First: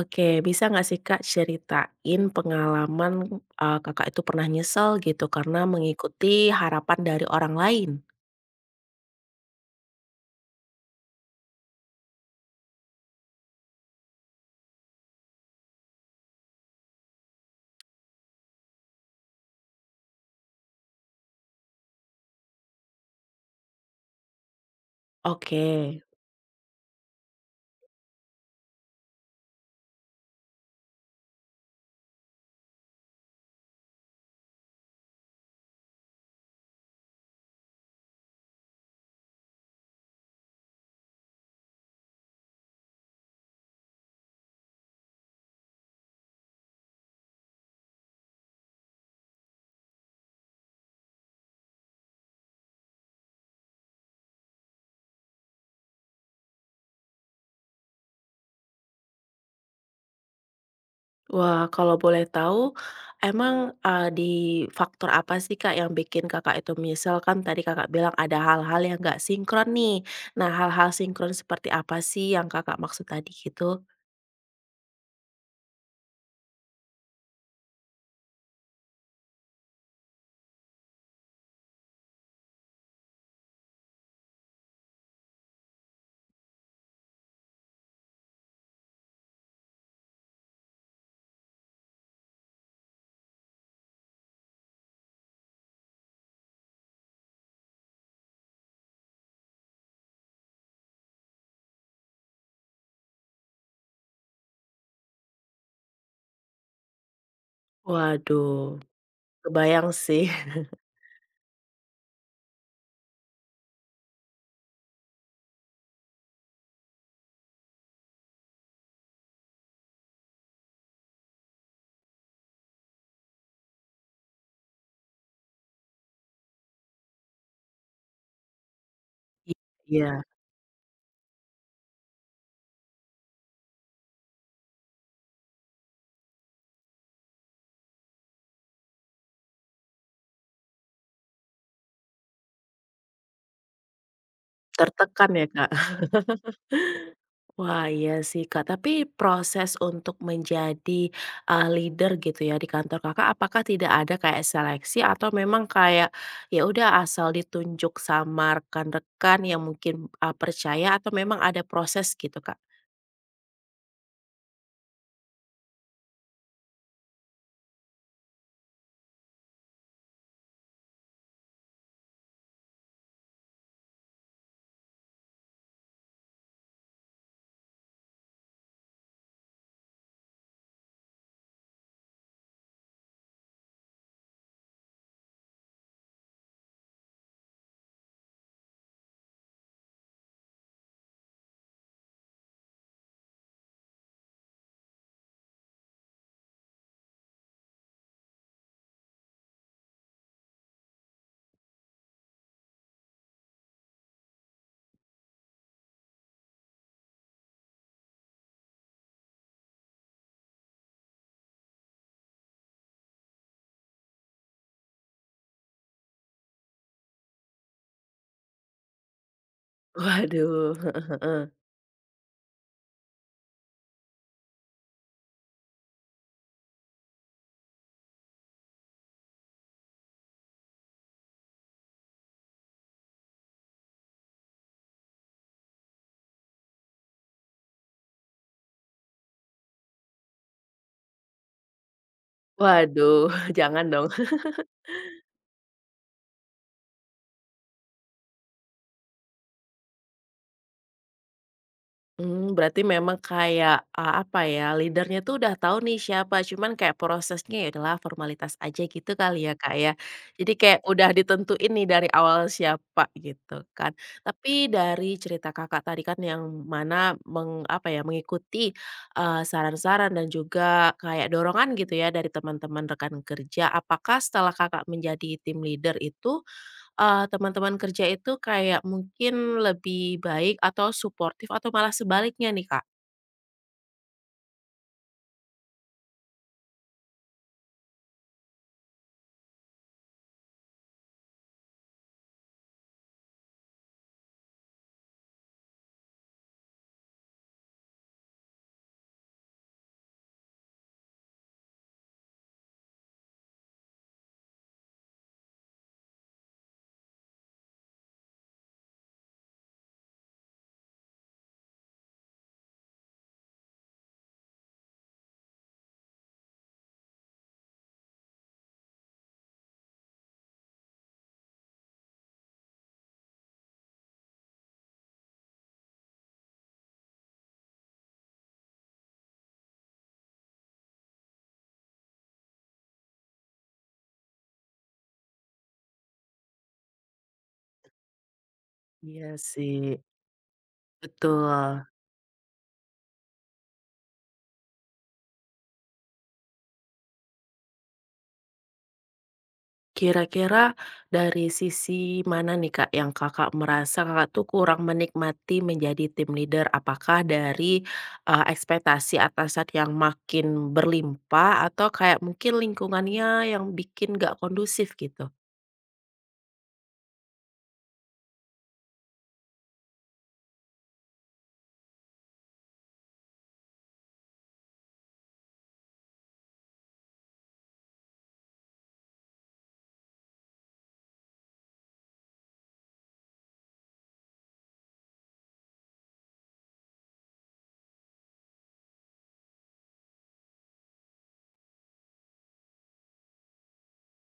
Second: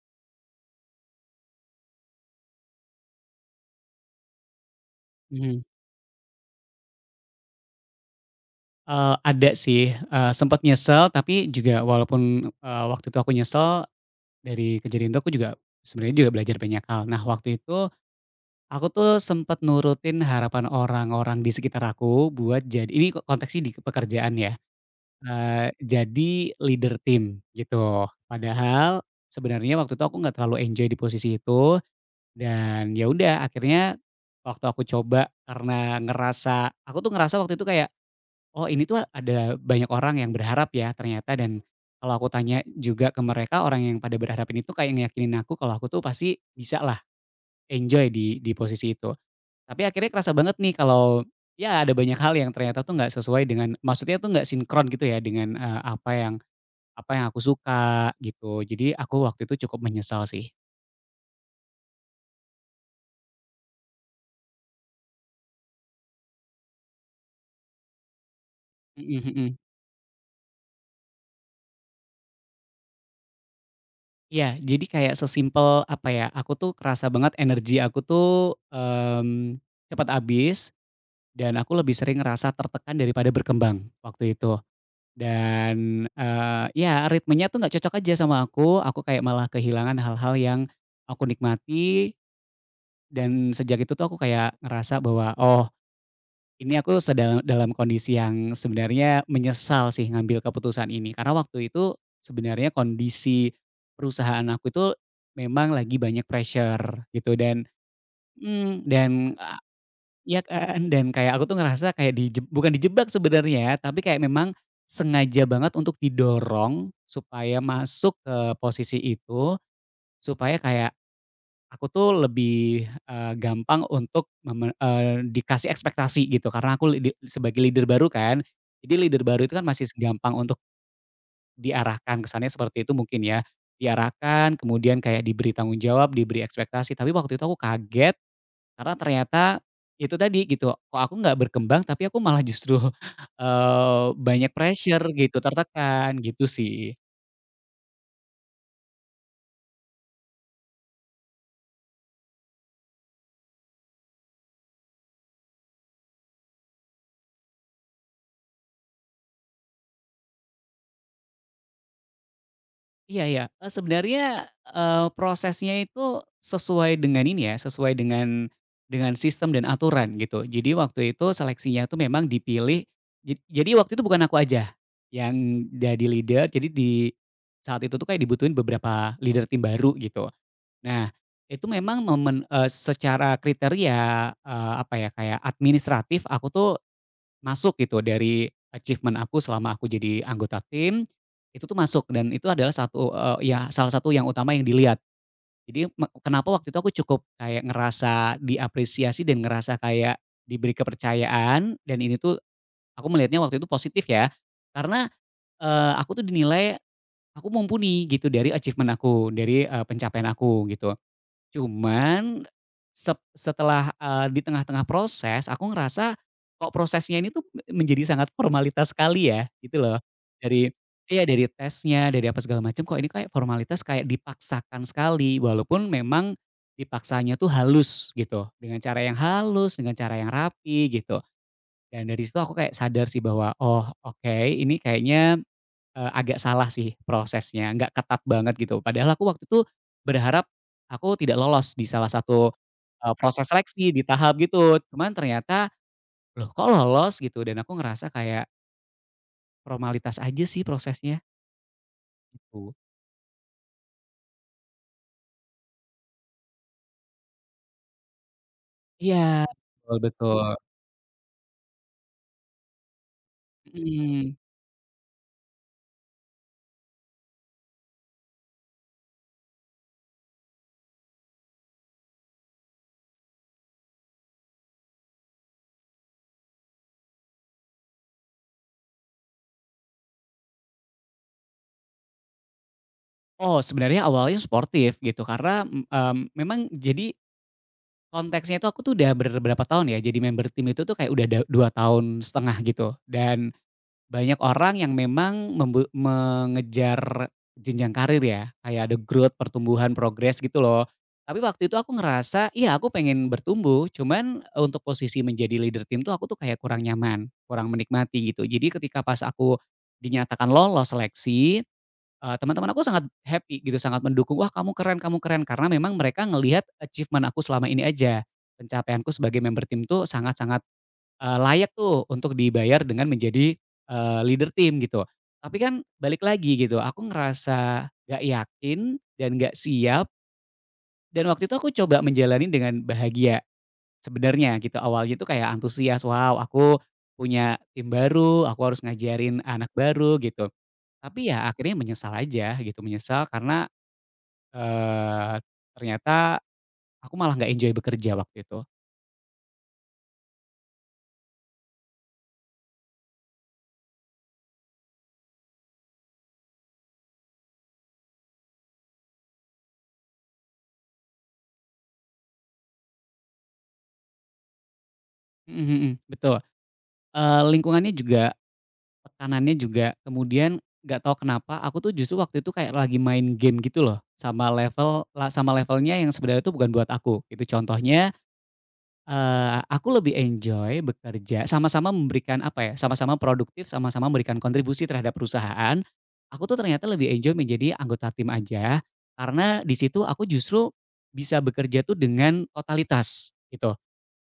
Oke, bisa nggak sih Kak ceritain pengalaman, Kakak itu pernah nyesel gitu karena Mhm, mengikuti harapan dari orang lain? Ada sih, sempet nyesel tapi juga walaupun, waktu itu aku nyesel dari kejadian itu aku juga sebenarnya juga belajar banyak hal. Nah waktu itu aku tuh sempat nurutin harapan orang-orang di sekitar aku buat jadi ini konteksnya di pekerjaan ya, Oke. Jadi leader tim gitu. Padahal sebenarnya waktu itu aku nggak terlalu enjoy di posisi itu dan ya udah akhirnya waktu aku coba karena ngerasa aku tuh ngerasa waktu itu kayak oh ini tuh ada banyak orang yang berharap ya ternyata dan kalau aku tanya juga ke mereka, orang yang pada berharap ini tuh kayak ngeyakinin aku kalau aku tuh pasti bisa lah enjoy di posisi itu. Tapi akhirnya kerasa banget nih kalau ya ada banyak hal yang ternyata tuh nggak sesuai dengan maksudnya tuh nggak sinkron gitu ya dengan, apa yang aku suka gitu. Jadi aku waktu itu cukup menyesal sih. Wah, kalau boleh tahu emang, di faktor apa sih Kak yang bikin Kakak itu menyesal? Kan tadi Kakak bilang ada hal-hal yang nggak Mhm mhm. sinkron nih. Nah, hal-hal sinkron seperti apa sih yang Kakak maksud tadi gitu? Iya, jadi kayak sesimpel apa ya, aku tuh kerasa banget energi aku tuh, cepat habis. Dan aku lebih sering ngerasa tertekan daripada berkembang waktu itu. Dan, ya ritmenya tuh nggak cocok aja sama aku kayak malah kehilangan hal-hal yang aku nikmati dan sejak itu tuh aku kayak ngerasa bahwa, oh ini aku sedang dalam kondisi yang sebenarnya menyesal sih ngambil keputusan ini. Karena waktu itu sebenarnya kondisi perusahaan aku itu memang lagi banyak pressure gitu dan, Waduh, dan kebayang sih. iya kan, dan kayak aku tuh ngerasa kayak di, bukan dijebak sebenarnya, tapi kayak memang sengaja banget untuk didorong supaya masuk ke posisi itu, supaya kayak aku tuh lebih, gampang untuk dikasih ekspektasi gitu karena aku lidi sebagai leader baru kan. Jadi leader baru itu kan masih Iya, gampang untuk diarahkan, kesannya seperti itu mungkin ya. Diarahkan, kemudian kayak diberi tanggung jawab, diberi ekspektasi, tapi waktu itu aku kaget karena ternyata itu tadi gitu, kok aku nggak berkembang tapi aku malah justru, banyak pressure tertekan gitu, ya Kak? tertekan gitu sih. Wah, iya sih, Kak. Tapi proses untuk menjadi, leader gitu ya di kantor Kakak, apakah tidak ada kayak seleksi atau memang kayak, ya udah asal ditunjuk sama rekan-rekan yang mungkin, percaya atau memang ada proses gitu, Kak? Iya ya, sebenarnya, prosesnya itu sesuai dengan ini ya, sesuai dengan sistem dan aturan gitu. Jadi waktu itu seleksinya tuh memang dipilih, jadi waktu itu bukan aku aja yang jadi leader, jadi di saat itu tuh kayak dibutuhin beberapa leader tim baru gitu. Nah, itu memang momen secara kriteria, apa ya, kayak administratif aku tuh masuk gitu dari achievement aku selama aku jadi anggota tim, itu tuh masuk dan itu adalah satu, ya salah satu yang utama yang dilihat. Jadi kenapa waktu itu aku cukup kayak ngerasa diapresiasi dan ngerasa kayak diberi kepercayaan dan ini tuh aku melihatnya waktu itu positif ya, karena, aku tuh dinilai aku mumpuni gitu dari achievement aku, dari, pencapaian aku gitu. Cuman setelah, di tengah-tengah proses aku ngerasa kok prosesnya ini tuh menjadi sangat formalitas sekali ya, gitu loh. Dari Waduh. iya, dari tesnya, dari apa segala macam, kok ini kayak formalitas kayak dipaksakan sekali, walaupun memang dipaksanya tuh halus gitu, dengan cara yang halus, dengan cara yang rapi gitu. Dan dari situ aku kayak sadar sih bahwa, oh oke ini kayaknya agak salah sih prosesnya, nggak ketat banget gitu. Padahal aku waktu itu berharap aku tidak lolos di salah satu, Waduh, proses jangan seleksi di dong. tahap gitu. Cuman ternyata, loh kok lolos gitu dan aku ngerasa kayak formalitas aja sih prosesnya gitu. Berarti memang kayak, apa ya, leader-nya tuh udah tahu nih siapa, cuman kayak prosesnya ya udahlah formalitas aja Iya, gitu kali ya, Kak, ya. betul betul, Jadi kayak udah ditentuin nih dari awal siapa gitu kan. mhm. Tapi dari cerita Kakak tadi kan yang mana mengikuti, saran-saran dan juga kayak dorongan gitu ya dari teman-teman rekan kerja. Apakah setelah Kakak menjadi tim leader itu, teman-teman kerja itu kayak mungkin lebih baik atau suportif atau malah sebaliknya nih, Kak? Oh, sebenarnya awalnya sportif gitu karena, memang jadi konteksnya itu aku tuh udah berberapa tahun ya jadi member tim itu tuh kayak udah 2 tahun setengah gitu. Dan banyak orang yang memang mengejar jenjang karir ya, kayak ada growth, pertumbuhan, progres gitu loh. Tapi waktu itu aku ngerasa, iya aku pengen bertumbuh, cuman eh, untuk posisi menjadi leader tim tuh aku tuh kayak kurang nyaman, kurang menikmati gitu. Jadi ketika pas aku dinyatakan lolos seleksi, teman-teman aku sangat happy gitu, sangat mendukung, "Wah kamu keren kamu keren." Karena memang mereka ngelihat achievement aku selama ini aja, pencapaianku sebagai member tim tuh sangat sangat layak tuh untuk dibayar dengan menjadi, leader tim gitu. Tapi kan balik lagi gitu, aku ngerasa gak yakin dan gak siap dan waktu itu aku coba menjalani dengan bahagia sebenarnya gitu. Awalnya tuh kayak antusias, "Wow aku punya tim baru, aku harus Iya ngajarin anak sih, baru," gitu. Tapi ya akhirnya betul. menyesal aja gitu, menyesal karena, eee, ternyata aku malah nggak enjoy bekerja waktu itu. Kira-kira dari sisi mana nih, Kak, yang Kakak merasa Kakak tuh kurang menikmati menjadi tim leader? Apakah dari, ekspektasi atasan yang makin berlimpah atau kayak mungkin lingkungannya yang bikin nggak kondusif gitu? Mhm mhm, betul. Lingkungannya juga tekanannya juga, kemudian nggak tahu kenapa aku tuh justru waktu itu kayak lagi main game gitu loh, sama levelnya yang sebenarnya itu bukan buat aku, gitu. Contohnya, aku lebih enjoy bekerja sama-sama memberikan apa ya, sama-sama produktif, sama-sama memberikan kontribusi terhadap perusahaan. Aku tuh ternyata lebih enjoy menjadi anggota tim aja, karena di situ aku justru bisa bekerja tuh dengan totalitas, gitu.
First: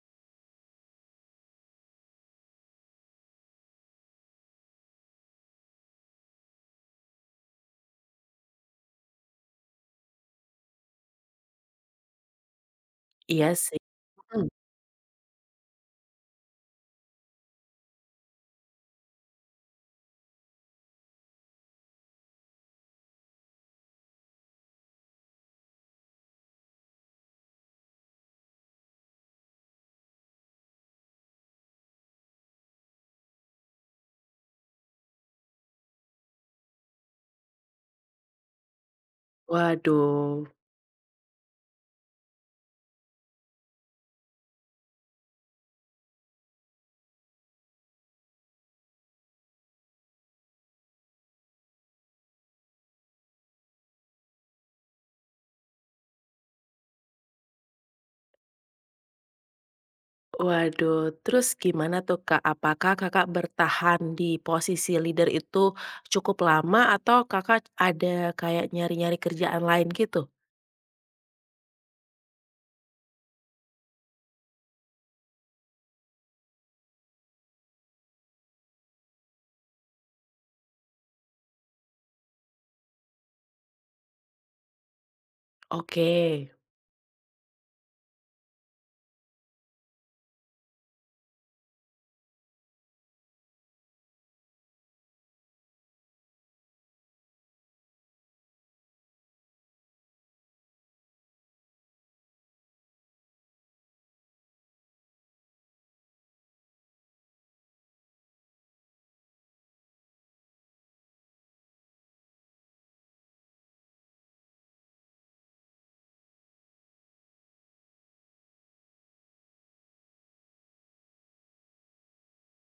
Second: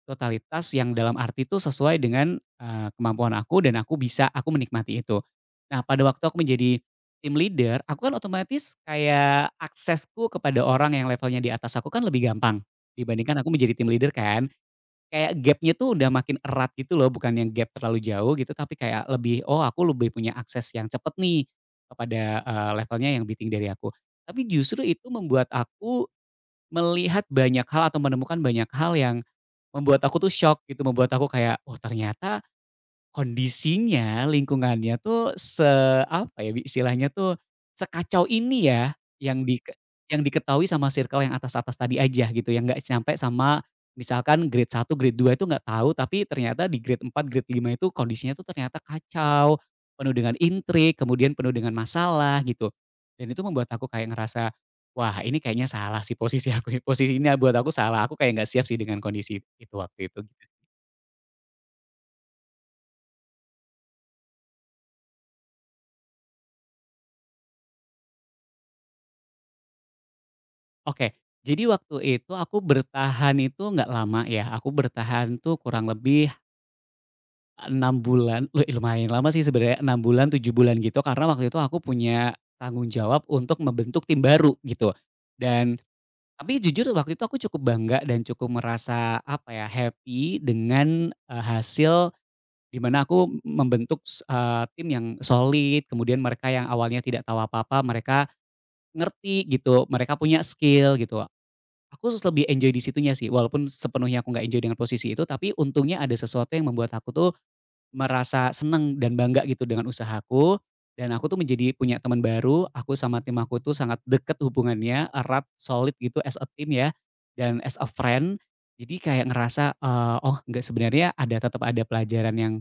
Totalitas yang dalam arti itu sesuai dengan, kemampuan aku dan aku menikmati itu. Nah pada waktu aku menjadi tim leader, aku kan otomatis kayak aksesku kepada orang yang levelnya di atas aku kan lebih gampang, dibandingkan Iya aku menjadi sih. tim leader Mhm. kan. Kayak gapnya tuh udah makin erat gitu loh, bukan yang gap terlalu jauh gitu, tapi kayak lebih, oh aku lebih punya akses yang cepet nih, kepada, levelnya yang beating dari aku. Tapi justru itu membuat aku melihat banyak hal atau menemukan banyak hal yang membuat aku tuh shock gitu, membuat aku kayak, "Oh ternyata, kondisinya, lingkungannya tuh apa ya, istilahnya tuh sekacau ini ya, yang di yang Waduh. diketahui sama circle yang atas-atas tadi aja gitu, yang nggak sampai sama misalkan grade satu grade 2 itu nggak tahu, tapi ternyata di grade 4 grade 5 itu kondisinya tuh ternyata kacau, penuh dengan intrik, kemudian penuh dengan masalah gitu." Dan itu membuat aku kayak ngerasa, "Wah ini kayaknya salah sih posisi aku, posisi ini buat aku salah, aku kayak nggak siap sih dengan kondisi itu waktu itu." Waduh, terus gimana tuh, Kak? Apakah Kakak bertahan di posisi leader itu cukup lama atau Kakak ada kayak nyari-nyari kerjaan lain gitu? Oke, jadi waktu itu aku bertahan itu nggak lama ya, aku bertahan tuh kurang lebih 6 bulan, lumayan lama sih sebenarnya 6 bulan, 7 bulan gitu karena waktu itu aku punya tanggung jawab untuk membentuk tim baru gitu. Dan Oke. tapi jujur waktu itu aku cukup bangga dan cukup merasa apa ya, happy dengan, hasil di mana aku membentuk tim yang solid, kemudian mereka yang awalnya tidak tahu apa-apa mereka ngerti gitu, mereka punya skill gitu. Aku lebih enjoy di situnya sih, walaupun sepenuhnya aku nggak enjoy dengan posisi itu, tapi untungnya ada sesuatu yang membuat aku tuh merasa seneng dan bangga gitu dengan usahaku, dan aku tuh menjadi punya teman baru, aku sama tim aku tuh sangat deket hubungannya, erat, solid gitu as a team ya, dan as a friend. Jadi kayak ngerasa, oh nggak sebenarnya ada tetap ada pelajaran yang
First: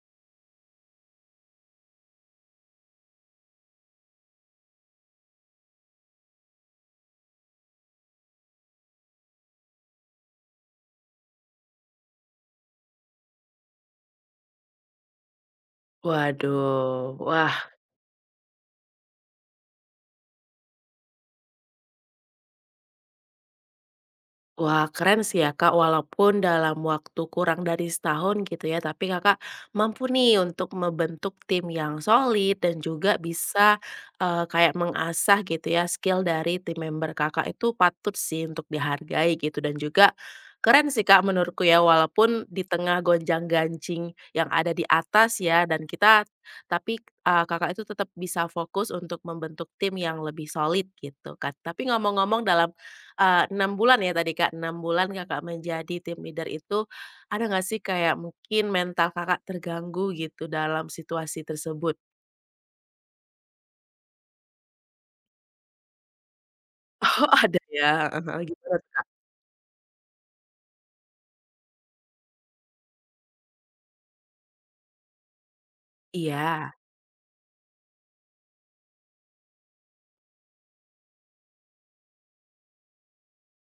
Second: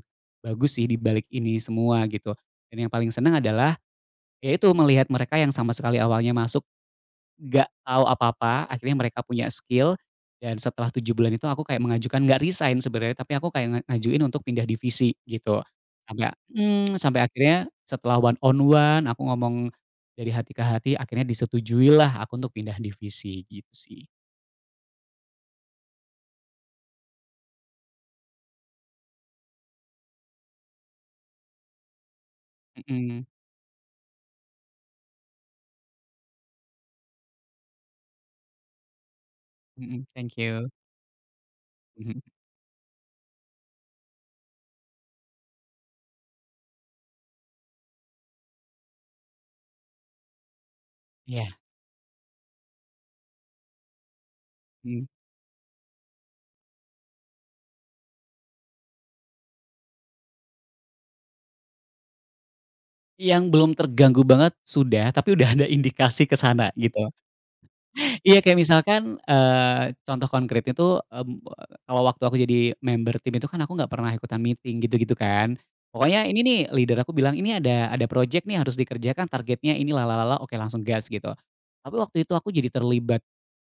bagus sih di balik ini semua gitu. Dan yang paling seneng adalah, ya itu melihat mereka yang sama sekali awalnya masuk nggak tahu apa-apa, akhirnya mereka punya skill, dan setelah 7 bulan itu aku kayak mengajukan nggak resign sebenarnya, tapi aku kayak ngajuin untuk pindah divisi gitu. Sampai mhm, Waduh. sampai wah, akhirnya setelah one on one, aku ngomong dari hati ke hati, akhirnya disetujui lah aku untuk pindah divisi gitu sih. wah, keren sih ya Kak, walaupun dalam waktu kurang dari setahun gitu ya, tapi Kakak mampu nih untuk membentuk tim yang solid dan juga Mhm bisa, kayak mengasah gitu ya skill dari tim member Kakak itu patut sih untuk dihargai gitu dan mhm, juga thank you. keren sih Kak menurutku ya, Mhm, walaupun di tengah gonjang-ganjing yang ada di atas ya dan kita tapi, Kakak itu tetap bisa fokus untuk membentuk tim yang lebih solid gitu iya, kan. Tapi ngomong-ngomong dalam 6 bulan ya tadi Kak, enam mhm. bulan Kakak menjadi tim leader itu, ada nggak sih kayak mungkin mental Kakak terganggu gitu dalam situasi tersebut? Yang belum terganggu banget sudah, tapi udah ada indikasi ke sana gitu. Oh ada ya, heeh Iya, heeh, kayak gimana tuh Kak? misalkan, contoh konkretnya tuh, kalau waktu aku jadi member tim itu kan aku nggak pernah ikutan meeting gitu-gitu kan. Pokoknya ini nih Iya. leader aku bilang, "Ini ada project nih harus dikerjakan targetnya ini la la la la," oke langsung gas gitu. Tapi waktu itu aku jadi terlibat,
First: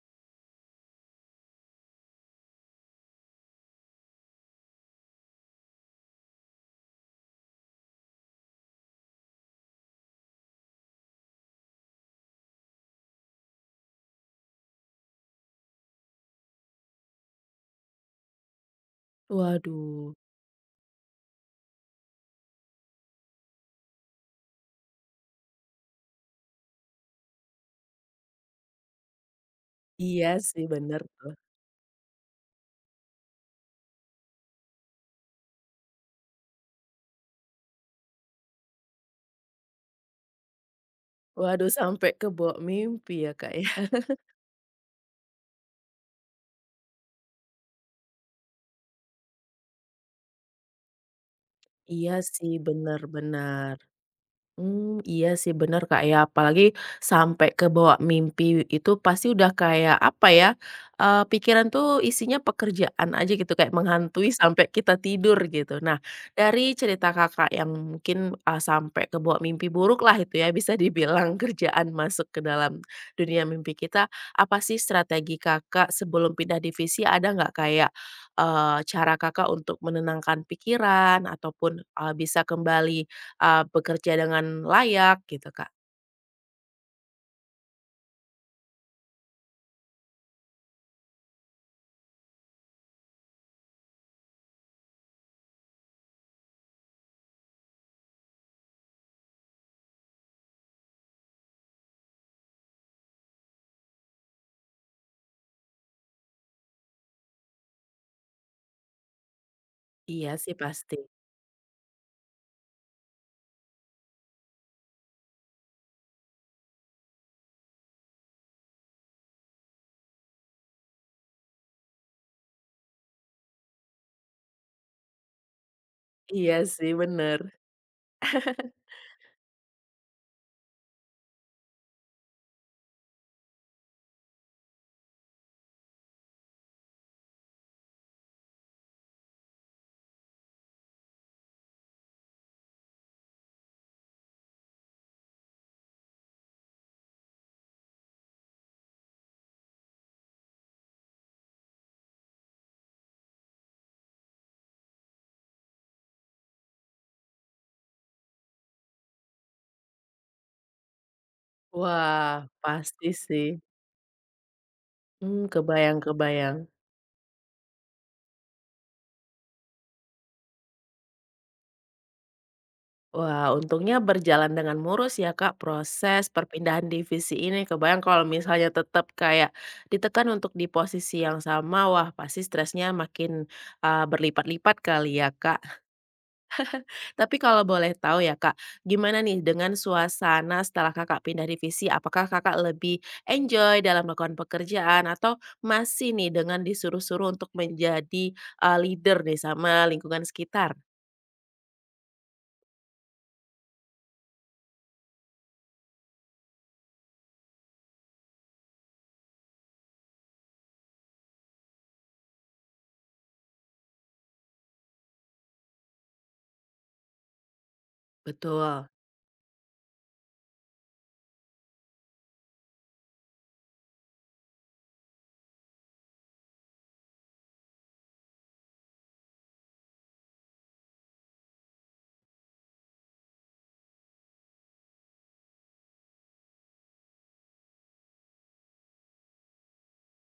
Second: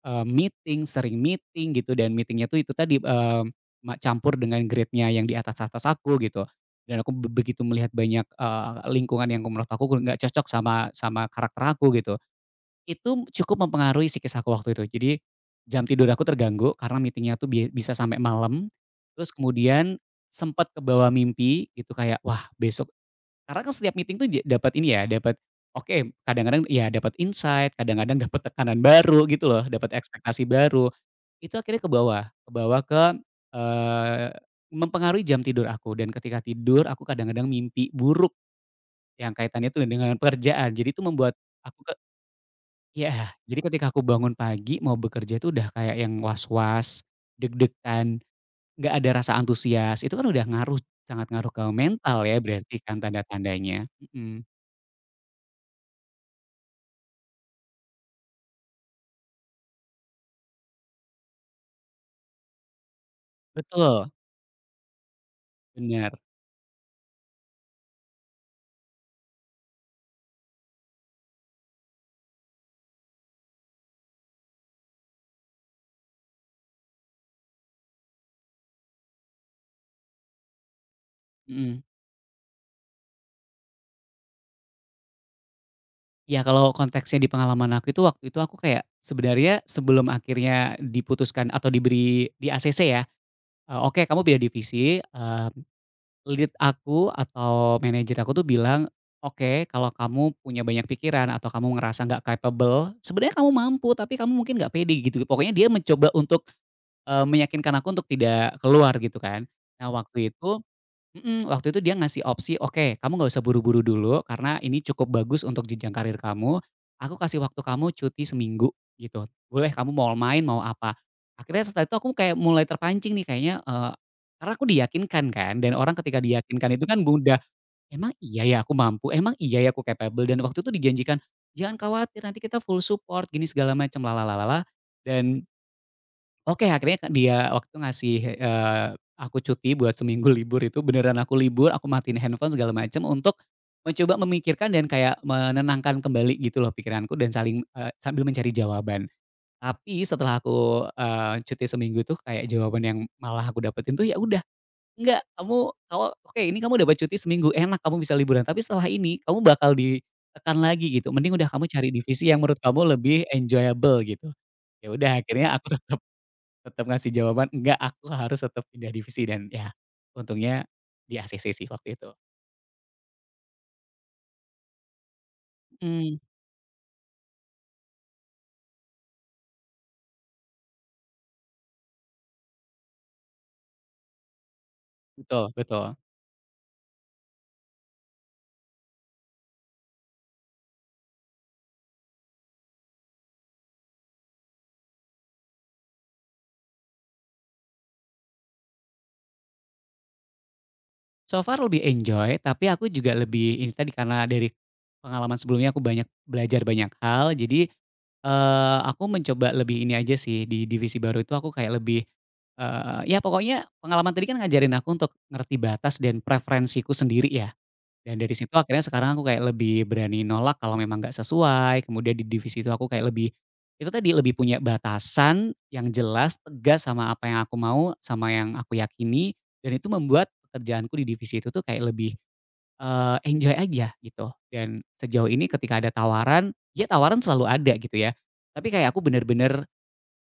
meeting, sering meeting gitu dan meeting-nya tuh itu tadi, campur dengan grade-nya yang di atas atas aku gitu. Dan aku begitu melihat banyak, lingkungan yang menurut aku nggak cocok sama sama karakter aku gitu. Itu cukup mempengaruhi psikis aku waktu itu. Jadi, jam tidur aku terganggu karena meetingnya tuh bisa sampai malam, terus kemudian Waduh. sempat ke bawah mimpi gitu kayak, "Wah besok," karena kan setiap meeting tuh dapat ini ya, dapat oke, kadang-kadang ya dapat insight, kadang-kadang dapat tekanan baru gitu loh, dapat Iya ekspektasi sih baru. bener tuh. Itu akhirnya ke, bawah eee, mempengaruhi jam tidur aku dan ketika tidur aku kadang-kadang mimpi buruk yang kaitannya tuh dengan pekerjaan. Jadi itu membuat Waduh aku, sampai ke bawah mimpi iya, ya Kak jadi ya. ketika aku bangun pagi mau bekerja itu udah kayak yang was-was, deg-degan, nggak ada rasa antusias, itu kan udah ngaruh, sangat ngaruh ke Iya mental ya sih, berarti bener kan bener. tanda-tandanya, mhm, Iya sih bener Kak ya, apalagi sampai kebawa mimpi itu pasti udah kayak apa ya, pikiran tuh isinya pekerjaan aja gitu kayak betul, menghantui sampai kita tidur gitu. Nah, bener, dari cerita Kakak yang mungkin, sampai kebawa mimpi buruk lah itu ya bisa dibilang kerjaan masuk ke dalam dunia mimpi kita, apa sih strategi Kakak sebelum pindah divisi ada nggak kayak, cara Kakak untuk menenangkan pikiran ataupun, mhm. Bisa kembali bekerja dengan layak gitu, Kak. Ya kalau konteksnya di pengalaman aku itu waktu itu aku kayak sebenarnya sebelum akhirnya diputuskan atau diberi di-ACC ya, "Oke kamu pindah divisi," eee lead aku atau manajer aku tuh bilang, "Oke, kalau kamu punya banyak pikiran atau kamu ngerasa nggak capable, sebenarnya kamu mampu tapi kamu mungkin nggak pede," gitu. Pokoknya dia mencoba untuk, meyakinkan aku untuk tidak keluar gitu kan. Nah Iya waktu sih itu, pasti. Mhm, waktu itu dia ngasih opsi, "Oke, kamu nggak usah buru-buru dulu karena ini cukup bagus untuk jenjang karir kamu. Aku kasih waktu kamu cuti seminggu," gitu. "Boleh kamu mau main, mau apa." Akhirnya setelah itu aku kayak mulai terpancing nih kayaknya, karena aku diyakinkan kan dan orang ketika Iya diyakinkan itu sih kan mudah, bener. "Emang iya ya aku mampu? Emang iya ya aku capable?" Dan waktu itu dijanjikan, "Jangan khawatir nanti kita full support," gini segala macam, la la dan oke, akhirnya kan dia waktu itu ngasih, aku cuti buat seminggu libur itu beneran aku libur, aku matiin handphone segala macem untuk mencoba memikirkan dan kayak menenangkan kembali gitu loh pikiranku dan saling, sambil mencari jawaban. Tapi setelah aku, cuti seminggu tuh kayak jawaban yang malah aku dapetin tuh, "Ya udah, enggak, kamu kamu oke, ini kamu dapat cuti seminggu, enak kamu bisa liburan, tapi setelah ini kamu bakal ditekan lagi gitu, mending udah kamu cari divisi Wah, yang menurut kamu pasti lebih sih. enjoyable," gitu. Ya udah akhirnya aku tetep Kebayang kebayang. Tetap ngasih jawaban, "Enggak, aku harus tetap pindah divisi," dan ya untungnya di-ACC sih waktu itu. Wah, untungnya berjalan dengan mulus ya, Kak, Mhm. proses perpindahan divisi ini. Kebayang kalau misalnya tetap kayak ditekan untuk di posisi yang sama, wah pasti stresnya makin, berlipat-lipat kali ya, Betul Kak. betul. Tapi kalau boleh tahu ya Kak, gimana nih dengan suasana setelah Kakak pindah divisi? Apakah Kakak lebih enjoy dalam melakukan pekerjaan atau masih nih dengan disuruh-suruh untuk menjadi, leader nih sama lingkungan sekitar? So far lebih enjoy, tapi aku juga lebih ini tadi karena dari pengalaman sebelumnya aku banyak belajar banyak hal, jadi, aku mencoba lebih ini aja sih di divisi baru itu aku kayak lebih, ya pokoknya pengalaman tadi kan ngajarin aku untuk ngerti batas dan preferensiku sendiri ya. Dan dari situ akhirnya Betul. sekarang aku kayak lebih berani nolak kalau memang nggak sesuai, kemudian di divisi itu aku kayak lebih, itu tadi lebih punya batasan yang jelas, tegas sama apa yang aku mau, sama yang aku yakini, dan itu membuat pekerjaanku di divisi itu tuh kayak lebih, enjoy aja gitu. Dan sejauh ini ketika ada tawaran, ya tawaran selalu ada gitu ya, tapi kayak aku bener-bener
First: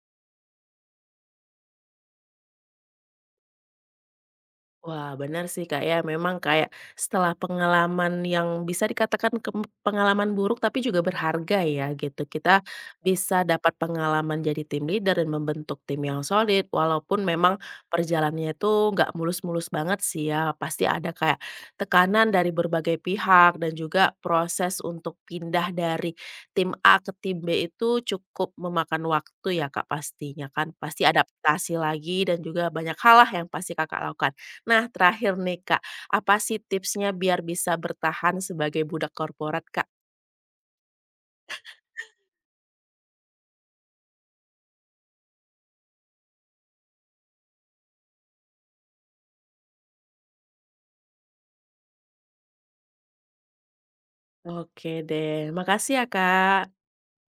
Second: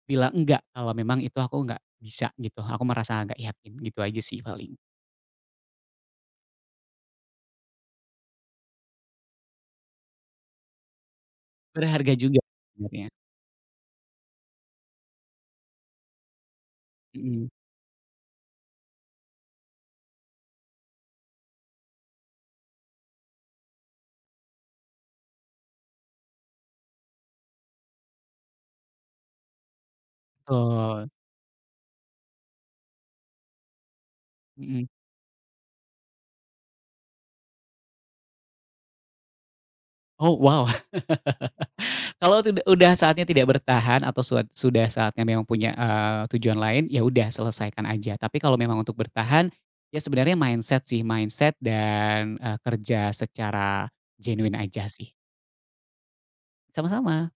bilang enggak kalau memang itu aku nggak bisa gitu, aku merasa nggak yakin, gitu aja sih paling. Wah, benar sih, Kak, ya. Memang kayak setelah pengalaman yang bisa dikatakan pengalaman buruk tapi juga berharga ya Berharga gitu. juga Kita sebenarnya. bisa dapat pengalaman jadi tim leader dan membentuk tim yang solid walaupun Mhm, memang perjalanannya itu nggak mulus-mulus banget sih ya. Pasti ada kayak tekanan dari berbagai pihak dan juga proses untuk pindah dari tim A ke tim B itu cukup memakan waktu ya, Kak, pastinya kan. Pasti betul, adaptasi lagi dan juga banyak hal lah yang pasti Kakak lakukan. mhm. Nah, terakhir nih, Kak, apa sih tipsnya biar bisa bertahan sebagai budak korporat, Kak? Oh wow. Kalau udah saatnya tidak bertahan atau sudah saatnya memang punya, tujuan lain, ya udah selesaikan aja. Tapi kalau memang untuk bertahan, ya sebenarnya mindset sih, mindset dan, kerja secara genuine aja Oke sih. deh, makasih ya, Kak. Sama-sama.